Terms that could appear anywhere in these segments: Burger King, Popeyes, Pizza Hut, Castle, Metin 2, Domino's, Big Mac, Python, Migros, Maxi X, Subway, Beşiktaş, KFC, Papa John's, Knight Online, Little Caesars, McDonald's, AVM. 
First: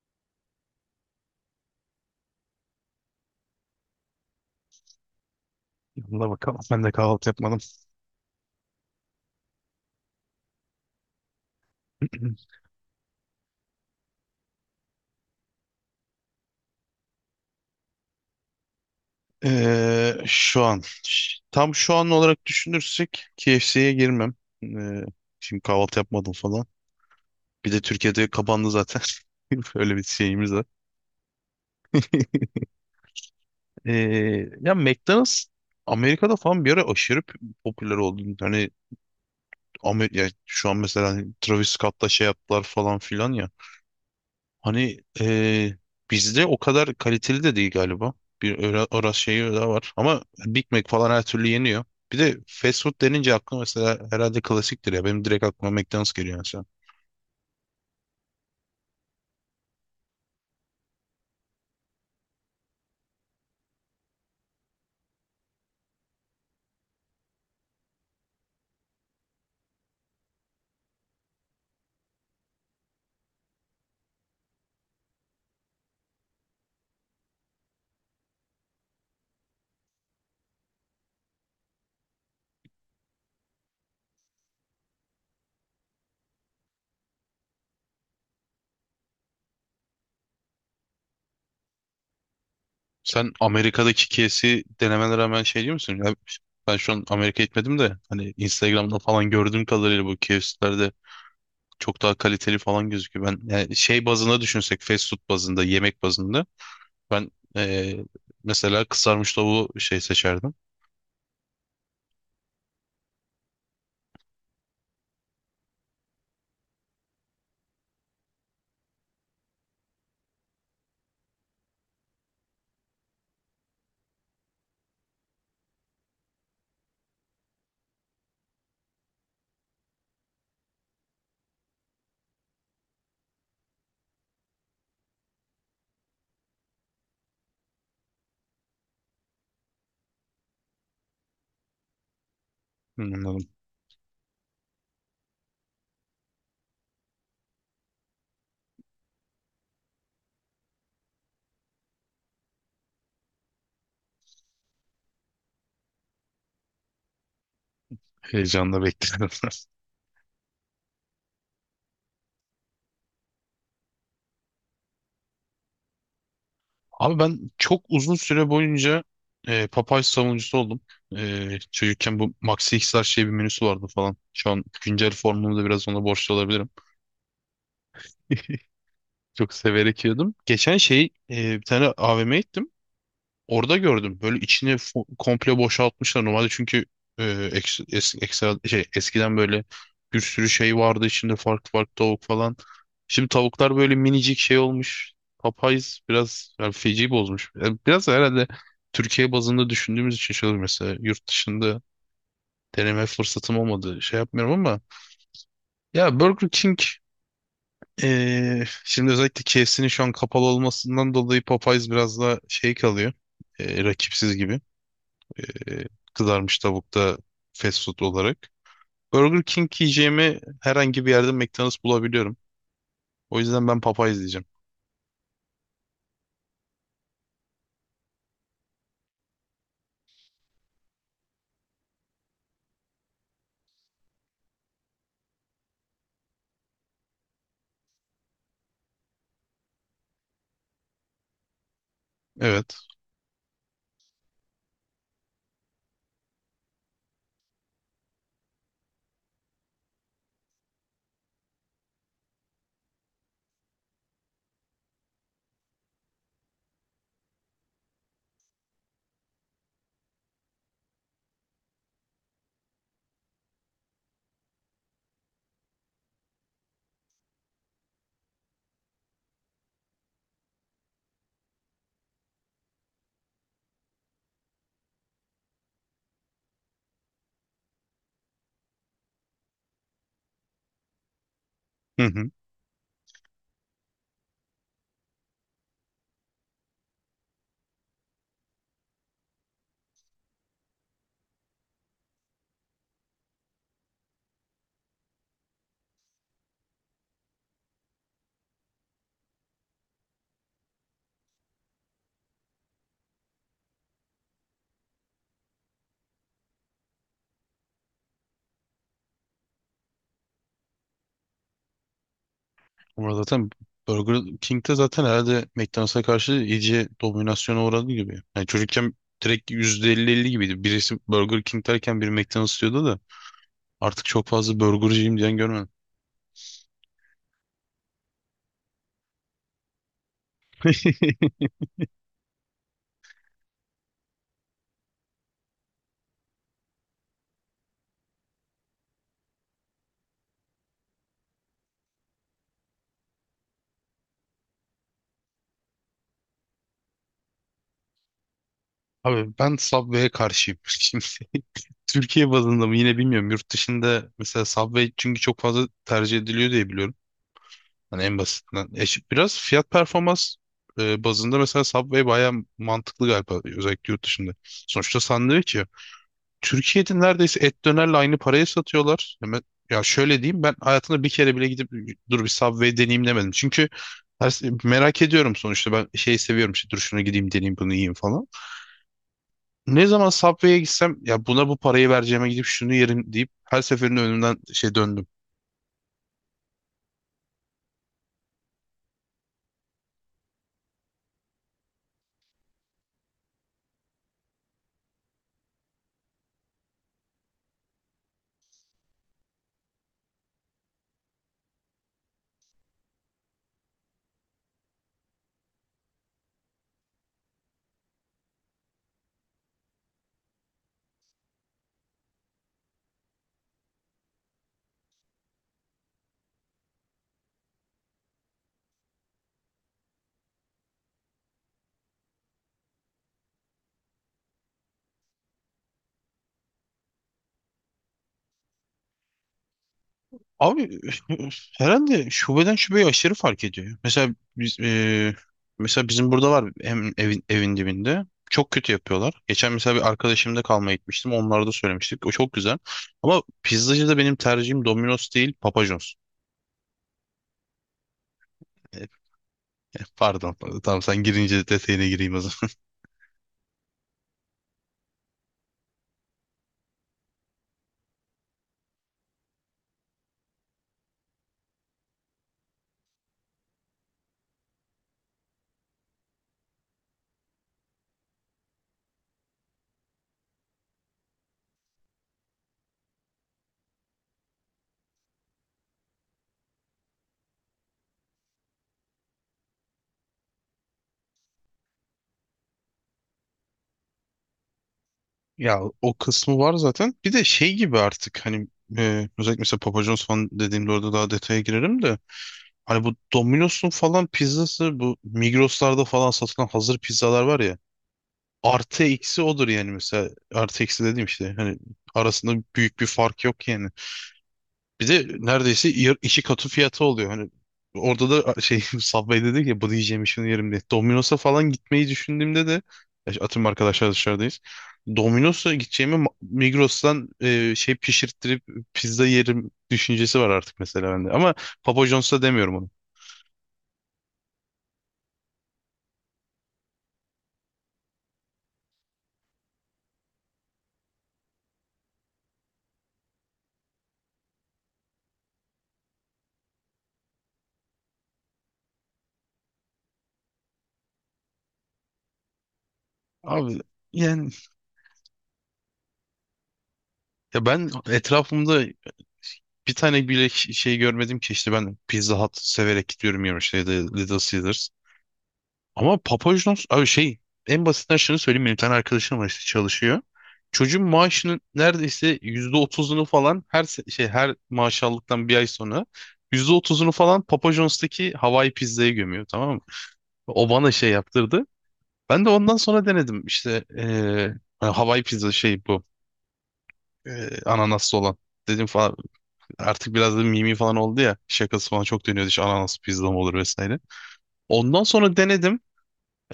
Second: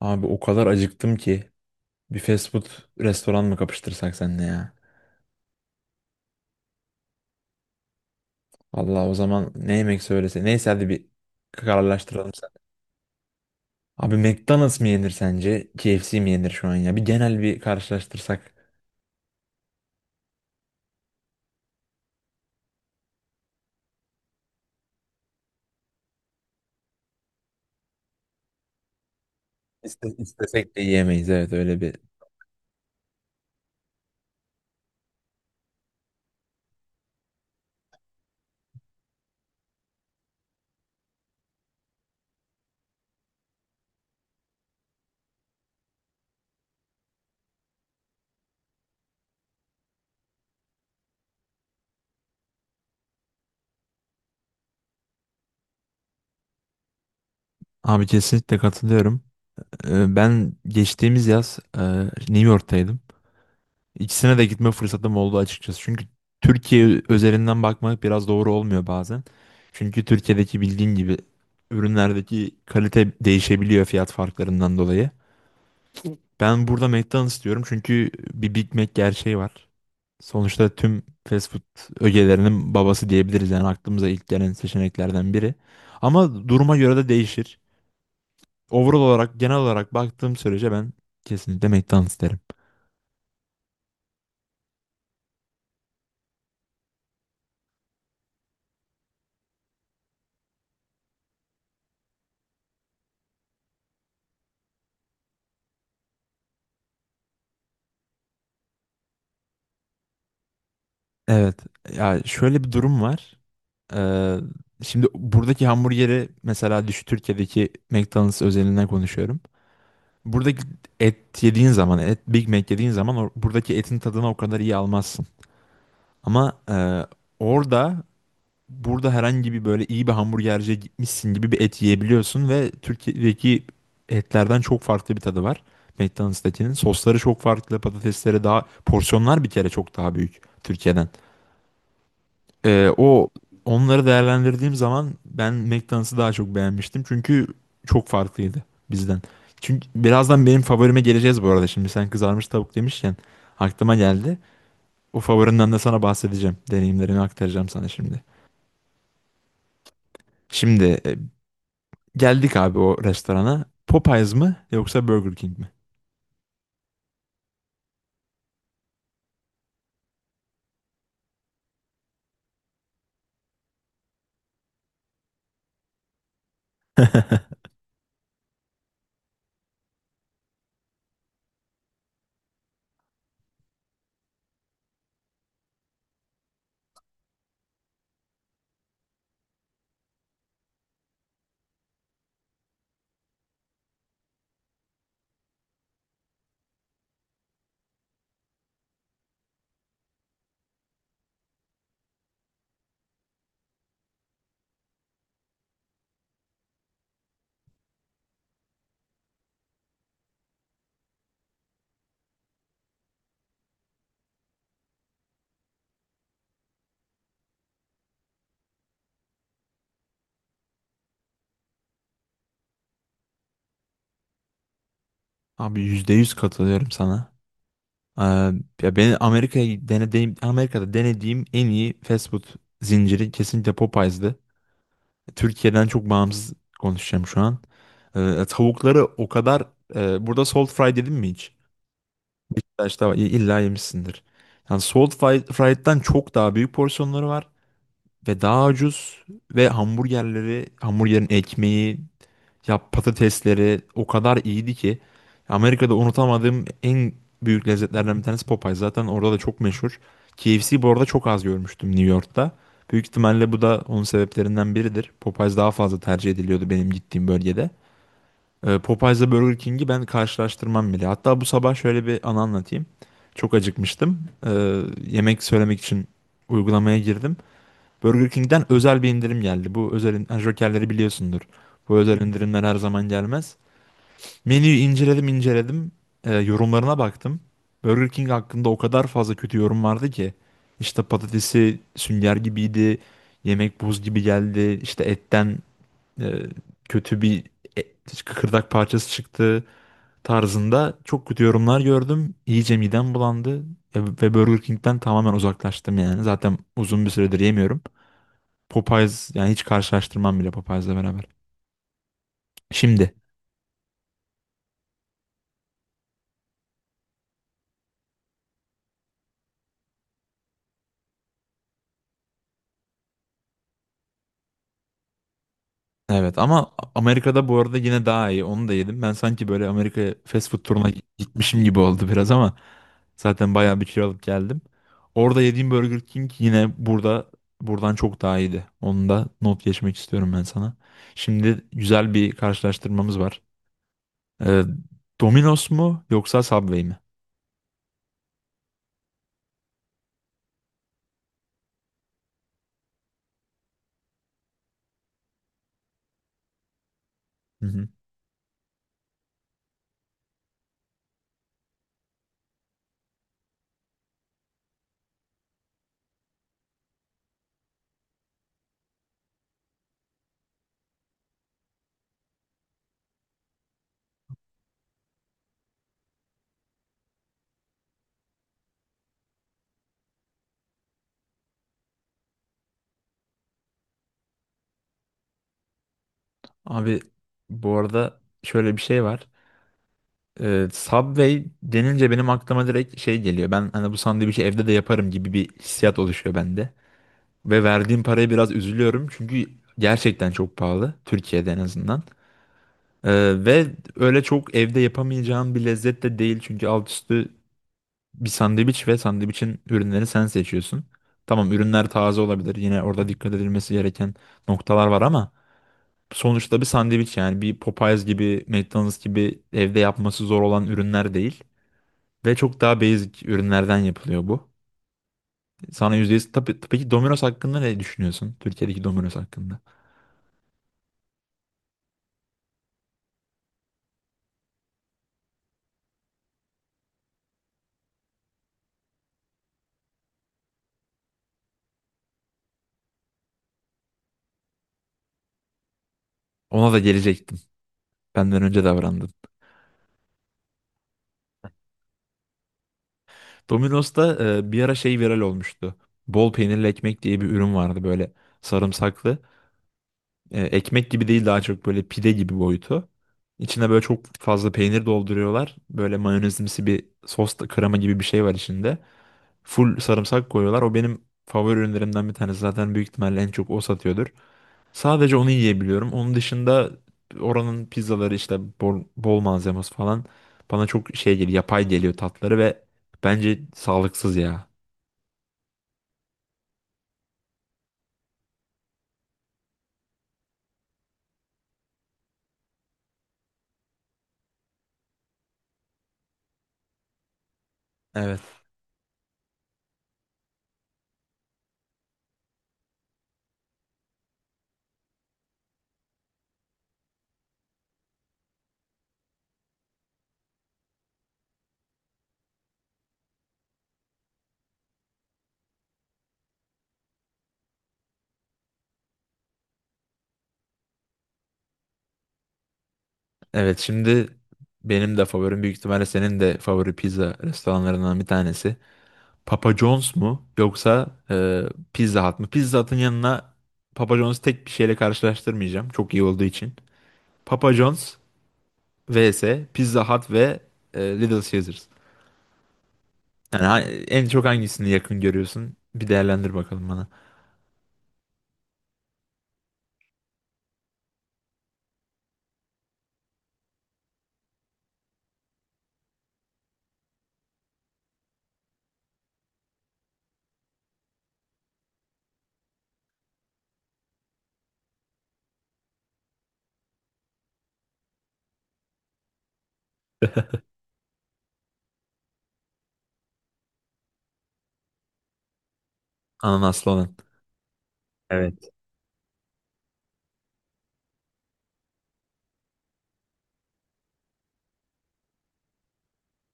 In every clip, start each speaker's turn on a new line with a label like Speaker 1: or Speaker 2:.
Speaker 1: Abi o kadar acıktım ki bir fast food restoran mı kapıştırsak seninle ya?
Speaker 2: Yanına bakalım. Ben de kahvaltı yapmadım.
Speaker 1: Allah o zaman ne yemek söylese. Neyse hadi bir kararlaştıralım sen. Abi McDonald's mı yenir sence? KFC mi yenir şu an ya? Bir genel bir karşılaştırsak.
Speaker 2: Şu an. Tam şu an olarak düşünürsek KFC'ye girmem. Ee, şimdi kahvaltı yapmadım falan. Bir de Türkiye'de kapandı zaten. Öyle bir şeyimiz var.
Speaker 1: İstesek de yiyemeyiz, evet, öyle bir.
Speaker 2: Ee, ya McDonald's Amerika'da falan bir ara aşırı popüler oldu. Hani ya şu an mesela hani Travis Scott'la şey yaptılar falan filan ya. Hani bizde o kadar kaliteli de değil galiba. Bir orası şeyi daha var. Ama Big Mac falan her türlü yeniyor. Bir de fast food denince aklıma mesela herhalde klasiktir ya. Benim direkt aklıma McDonald's geliyor mesela.
Speaker 1: Abi kesinlikle katılıyorum. Ben geçtiğimiz yaz New York'taydım. İkisine de gitme fırsatım oldu açıkçası. Çünkü Türkiye özelinden bakmak biraz doğru olmuyor bazen. Çünkü Türkiye'deki bildiğin gibi ürünlerdeki kalite değişebiliyor fiyat farklarından dolayı. Ben burada McDonald's diyorum çünkü bir Big Mac gerçeği var. Sonuçta tüm fast food ögelerinin babası diyebiliriz, yani aklımıza ilk gelen seçeneklerden biri. Ama duruma göre de değişir. Overall olarak, genel olarak baktığım sürece ben kesinlikle McDonald's derim.
Speaker 2: Sen Amerika'daki kesi denemelere hemen şey diyor musun? Ya ben şu an Amerika gitmedim de hani Instagram'da falan gördüğüm kadarıyla bu KFC'lerde çok daha kaliteli falan gözüküyor. Ben yani şey bazında düşünsek fast food bazında, yemek bazında ben eee, mesela kızarmış tavuğu şey seçerdim.
Speaker 1: Evet. Ya şöyle bir durum var. Ee, Şimdi buradaki hamburgeri mesela düşün, Türkiye'deki McDonald's özelinden konuşuyorum. Buradaki et yediğin zaman, et Big Mac yediğin zaman buradaki etin tadını o kadar iyi almazsın. Ama orada, burada herhangi bir böyle iyi bir hamburgerciye gitmişsin gibi bir et yiyebiliyorsun ve Türkiye'deki etlerden çok farklı bir tadı var. McDonald's'takinin sosları çok farklı, patatesleri daha, porsiyonlar bir kere çok daha büyük Türkiye'den.
Speaker 2: Hmm,
Speaker 1: O
Speaker 2: anladım.
Speaker 1: onları değerlendirdiğim zaman ben McDonald's'ı daha çok beğenmiştim çünkü çok farklıydı bizden. Çünkü birazdan benim favorime geleceğiz bu arada. Şimdi sen kızarmış tavuk demişken aklıma geldi. O favorinden de sana bahsedeceğim. Deneyimlerimi aktaracağım sana şimdi.
Speaker 2: Heyecanla bekledim.
Speaker 1: Şimdi e, Geldik abi o restorana. Popeyes mı yoksa Burger King mi?
Speaker 2: Abi ben çok uzun süre boyunca Popeye savunucusu oldum. E, çocukken bu Maxi X'ler şey bir menüsü vardı falan. Şu an güncel formumu da biraz ona borçlu olabilirim. Çok severek yiyordum. Geçen şey bir tane AVM'ye gittim. Orada gördüm. Böyle içini komple boşaltmışlar. Normalde çünkü ekstra, eskiden böyle bir sürü şey vardı içinde farklı farklı tavuk falan. Şimdi tavuklar böyle minicik şey olmuş. Popeyes biraz yani feci bozmuş. Yani biraz da herhalde Türkiye bazında düşündüğümüz için şöyle mesela yurt dışında deneme fırsatım olmadı. Şey yapmıyorum ama ya Burger King şimdi özellikle KFC'nin şu an kapalı olmasından dolayı Popeyes biraz daha şey kalıyor. E, rakipsiz gibi. Ee, kızarmış tavukta fast food olarak. Burger King yiyeceğimi herhangi bir yerde McDonald's bulabiliyorum. O yüzden ben Popeyes diyeceğim.
Speaker 1: Abi %100 katılıyorum sana. Ee, Ya beni Amerika'ya denediğim, Amerika'da denediğim en iyi fast food zinciri kesinlikle Popeyes'di. Türkiye'den çok bağımsız konuşacağım şu an. Tavukları o kadar burada salt fry dedim mi hiç?
Speaker 2: Evet.
Speaker 1: Beşiktaş'ta var. İlla yemişsindir. Yani fried'den çok daha büyük porsiyonları var ve daha ucuz ve hamburgerleri, hamburgerin ekmeği, ya patatesleri o kadar iyiydi ki Amerika'da unutamadığım en büyük lezzetlerden bir tanesi Popeyes. Zaten orada da çok meşhur. KFC bu arada çok az görmüştüm New York'ta. Büyük ihtimalle bu da onun sebeplerinden biridir. Popeyes daha fazla tercih ediliyordu benim gittiğim bölgede. Popeyes'la Burger King'i ben karşılaştırmam bile. Hatta bu sabah şöyle bir anı anlatayım. Çok acıkmıştım. Yemek söylemek için uygulamaya girdim. Burger King'den özel bir indirim geldi. Ha, Jokerleri biliyorsundur. Bu
Speaker 2: Hı
Speaker 1: özel
Speaker 2: hı.
Speaker 1: indirimler her zaman gelmez. Menüyü inceledim inceledim. E, yorumlarına baktım. Burger King hakkında o kadar fazla kötü yorum vardı ki. İşte patatesi sünger gibiydi. Yemek buz gibi geldi. İşte e, kötü bir et, kıkırdak parçası çıktı tarzında çok kötü yorumlar gördüm. İyice midem bulandı. E, ve Burger King'den tamamen uzaklaştım yani. Zaten uzun bir süredir yemiyorum. Popeyes, yani hiç karşılaştırmam bile Popeyes'le beraber. Şimdi
Speaker 2: Ama zaten Burger King'de zaten herhalde McDonald's'a karşı iyice dominasyona uğradı gibi. Yani çocukken direkt %50-50 gibiydi. Birisi Burger King derken biri McDonald's diyordu da artık çok fazla burgerciyim diyen görmedim.
Speaker 1: evet, ama Amerika'da bu arada yine daha iyi. Onu da yedim. Ben sanki böyle Amerika fast food turuna gitmişim gibi oldu biraz ama zaten bayağı bir kilo alıp geldim. Orada yediğim Burger King yine buradan çok daha iyiydi. Onu da not geçmek istiyorum ben sana. Şimdi güzel bir karşılaştırmamız var. Ee, Domino's mu yoksa Subway mi?
Speaker 2: Abi ben Subway'e karşıyım. Şimdi Türkiye bazında mı yine bilmiyorum. Yurt dışında mesela Subway çünkü çok fazla tercih ediliyor diye biliyorum.
Speaker 1: Hı hı.
Speaker 2: Hani en basitinden. Biraz fiyat performans bazında mesela Subway bayağı mantıklı galiba özellikle yurt dışında. Sonuçta sandviç ya. Türkiye'de neredeyse et dönerle aynı paraya satıyorlar. Hemen, ya şöyle diyeyim, ben hayatımda bir kere bile gidip dur bir Subway deneyeyim demedim. Çünkü merak ediyorum sonuçta, ben şey seviyorum işte, dur şuna gideyim deneyeyim bunu yiyeyim falan. Ne zaman Subway'e gitsem ya buna bu parayı vereceğime gidip şunu yerim deyip her seferinde önümden şey döndüm.
Speaker 1: Abi bu arada şöyle bir şey var. Subway denince benim aklıma direkt şey geliyor. Ben hani bu sandviçi evde de yaparım gibi bir hissiyat oluşuyor bende. Ve verdiğim paraya biraz üzülüyorum çünkü gerçekten çok pahalı Türkiye'de en azından. Ve öyle çok evde yapamayacağın bir lezzet de değil çünkü alt üstü bir sandviç ve sandviçin ürünleri sen seçiyorsun. Tamam, ürünler taze olabilir, yine orada dikkat edilmesi gereken noktalar var, ama sonuçta bir sandviç, yani bir Popeyes gibi McDonald's gibi evde yapması zor olan ürünler değil. Ve çok daha basic ürünlerden yapılıyor bu. Sana %100 tabii ki Domino's hakkında ne düşünüyorsun? Türkiye'deki Domino's hakkında.
Speaker 2: Abi herhalde şubeden şubeye aşırı fark ediyor. Mesela bizim burada var hem evin dibinde. Çok kötü yapıyorlar. Geçen mesela bir arkadaşımda kalmaya gitmiştim. Onlara da söylemiştik. O çok güzel. Ama pizzacı da benim tercihim Domino's değil, Papa John's.
Speaker 1: Ona da gelecektim. Benden önce
Speaker 2: E,
Speaker 1: davrandın.
Speaker 2: Pardon. Tamam, sen girince detayına gireyim o.
Speaker 1: Bir ara şey viral olmuştu. Bol peynirli ekmek diye bir ürün vardı, böyle sarımsaklı. E, ekmek gibi değil, daha çok böyle pide gibi boyutu. İçine böyle çok fazla peynir dolduruyorlar. Böyle mayonezimsi bir sos da, krema gibi bir şey var içinde. Full sarımsak koyuyorlar. O benim favori ürünlerimden bir tanesi. Zaten büyük ihtimalle en çok o satıyordur. Sadece onu yiyebiliyorum. Onun dışında oranın pizzaları, işte bol malzemesi falan, bana çok şey geliyor, yapay geliyor tatları ve bence sağlıksız ya.
Speaker 2: Ya, o kısmı var zaten. Bir de şey gibi artık, hani özellikle mesela Papa John's falan dediğimde orada daha detaya girerim de, hani bu Domino's'un falan pizzası, bu Migros'larda falan satılan hazır pizzalar var ya,
Speaker 1: Evet.
Speaker 2: artı eksi odur yani. Mesela artı eksi dediğim, işte hani arasında büyük bir fark yok yani. Bir de neredeyse iki katı fiyatı oluyor. Hani orada da şey Subway dedi ki, bu diyeceğim şunu yerim diye. Domino's'a falan gitmeyi düşündüğümde de ya, işte atıyorum arkadaşlar dışarıdayız. Domino's'a gideceğime Migros'tan şey pişirttirip pizza yerim düşüncesi var artık mesela bende. Ama Papa John's'a demiyorum onu.
Speaker 1: Evet, şimdi benim de favorim, büyük ihtimalle senin de favori pizza restoranlarından bir tanesi. Papa John's mu yoksa Pizza Hut mu? Pizza Hut'ın yanına Papa John's tek bir şeyle karşılaştırmayacağım. Çok iyi olduğu için. Papa John's vs Pizza Hut ve Little Caesars. Yani ha-
Speaker 2: Abi
Speaker 1: En çok
Speaker 2: yani,
Speaker 1: hangisini yakın görüyorsun? Bir değerlendir bakalım bana.
Speaker 2: ya ben etrafımda bir tane bile şey görmedim ki, işte ben Pizza Hut severek gidiyorum yemişte, ya da işte Little Caesars. Ama Papajnos abi şey, en basitinden şunu söyleyeyim, benim bir tane arkadaşım var işte, çalışıyor. Çocuğun maaşının neredeyse %30'unu falan her her maaş aldıktan bir ay sonra %30'unu falan Papa John's'taki Hawaii pizzaya gömüyor, tamam mı? O bana şey yaptırdı. Ben de ondan sonra denedim işte yani Hawaii pizza şey bu
Speaker 1: Ananaslı olan.
Speaker 2: ananaslı olan.
Speaker 1: Evet.
Speaker 2: Dedim falan, artık biraz da mimi falan oldu ya, şakası falan çok dönüyordu işte, ananas pizza mı olur vesaire. Ondan sonra denedim.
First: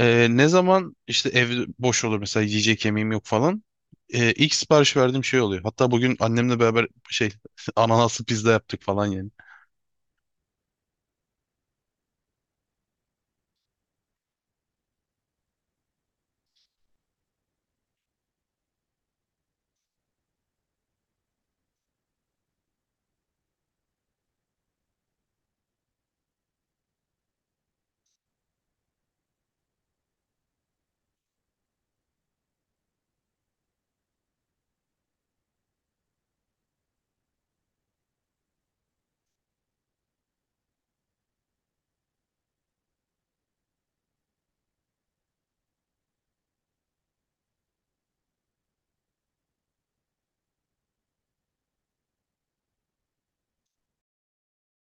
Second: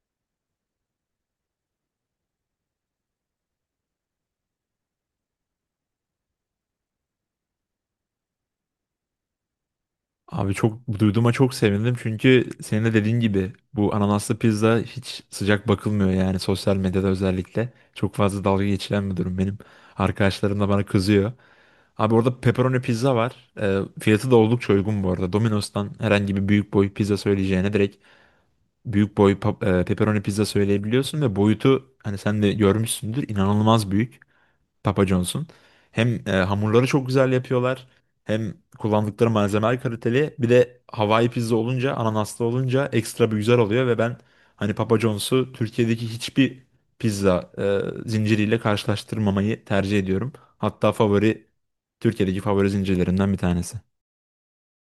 Speaker 2: Ne zaman işte ev boş olur mesela, yiyecek yemeğim yok falan, ilk sipariş verdiğim şey oluyor. Hatta bugün annemle beraber şey ananaslı pizza yaptık falan yani.
Speaker 1: Abi çok duyduğuma çok sevindim çünkü senin de dediğin gibi bu ananaslı pizza hiç sıcak bakılmıyor yani, sosyal medyada özellikle. Çok fazla dalga geçilen bir durum benim. Arkadaşlarım da bana kızıyor. Abi orada pepperoni pizza var. Fiyatı da oldukça uygun bu arada. Domino's'tan herhangi bir büyük boy pizza söyleyeceğine direkt büyük boy pepperoni pizza söyleyebiliyorsun ve boyutu, hani sen de görmüşsündür, inanılmaz büyük. Papa John's'un. Hem hamurları çok güzel yapıyorlar. Hem kullandıkları malzemeler kaliteli. Bir de Hawaii pizza olunca, ananaslı olunca, ekstra bir güzel oluyor ve ben hani Papa John's'u Türkiye'deki hiçbir pizza e, zinciriyle karşılaştırmamayı tercih ediyorum. Hatta favori, Türkiye'deki favori zincirlerimden bir tanesi.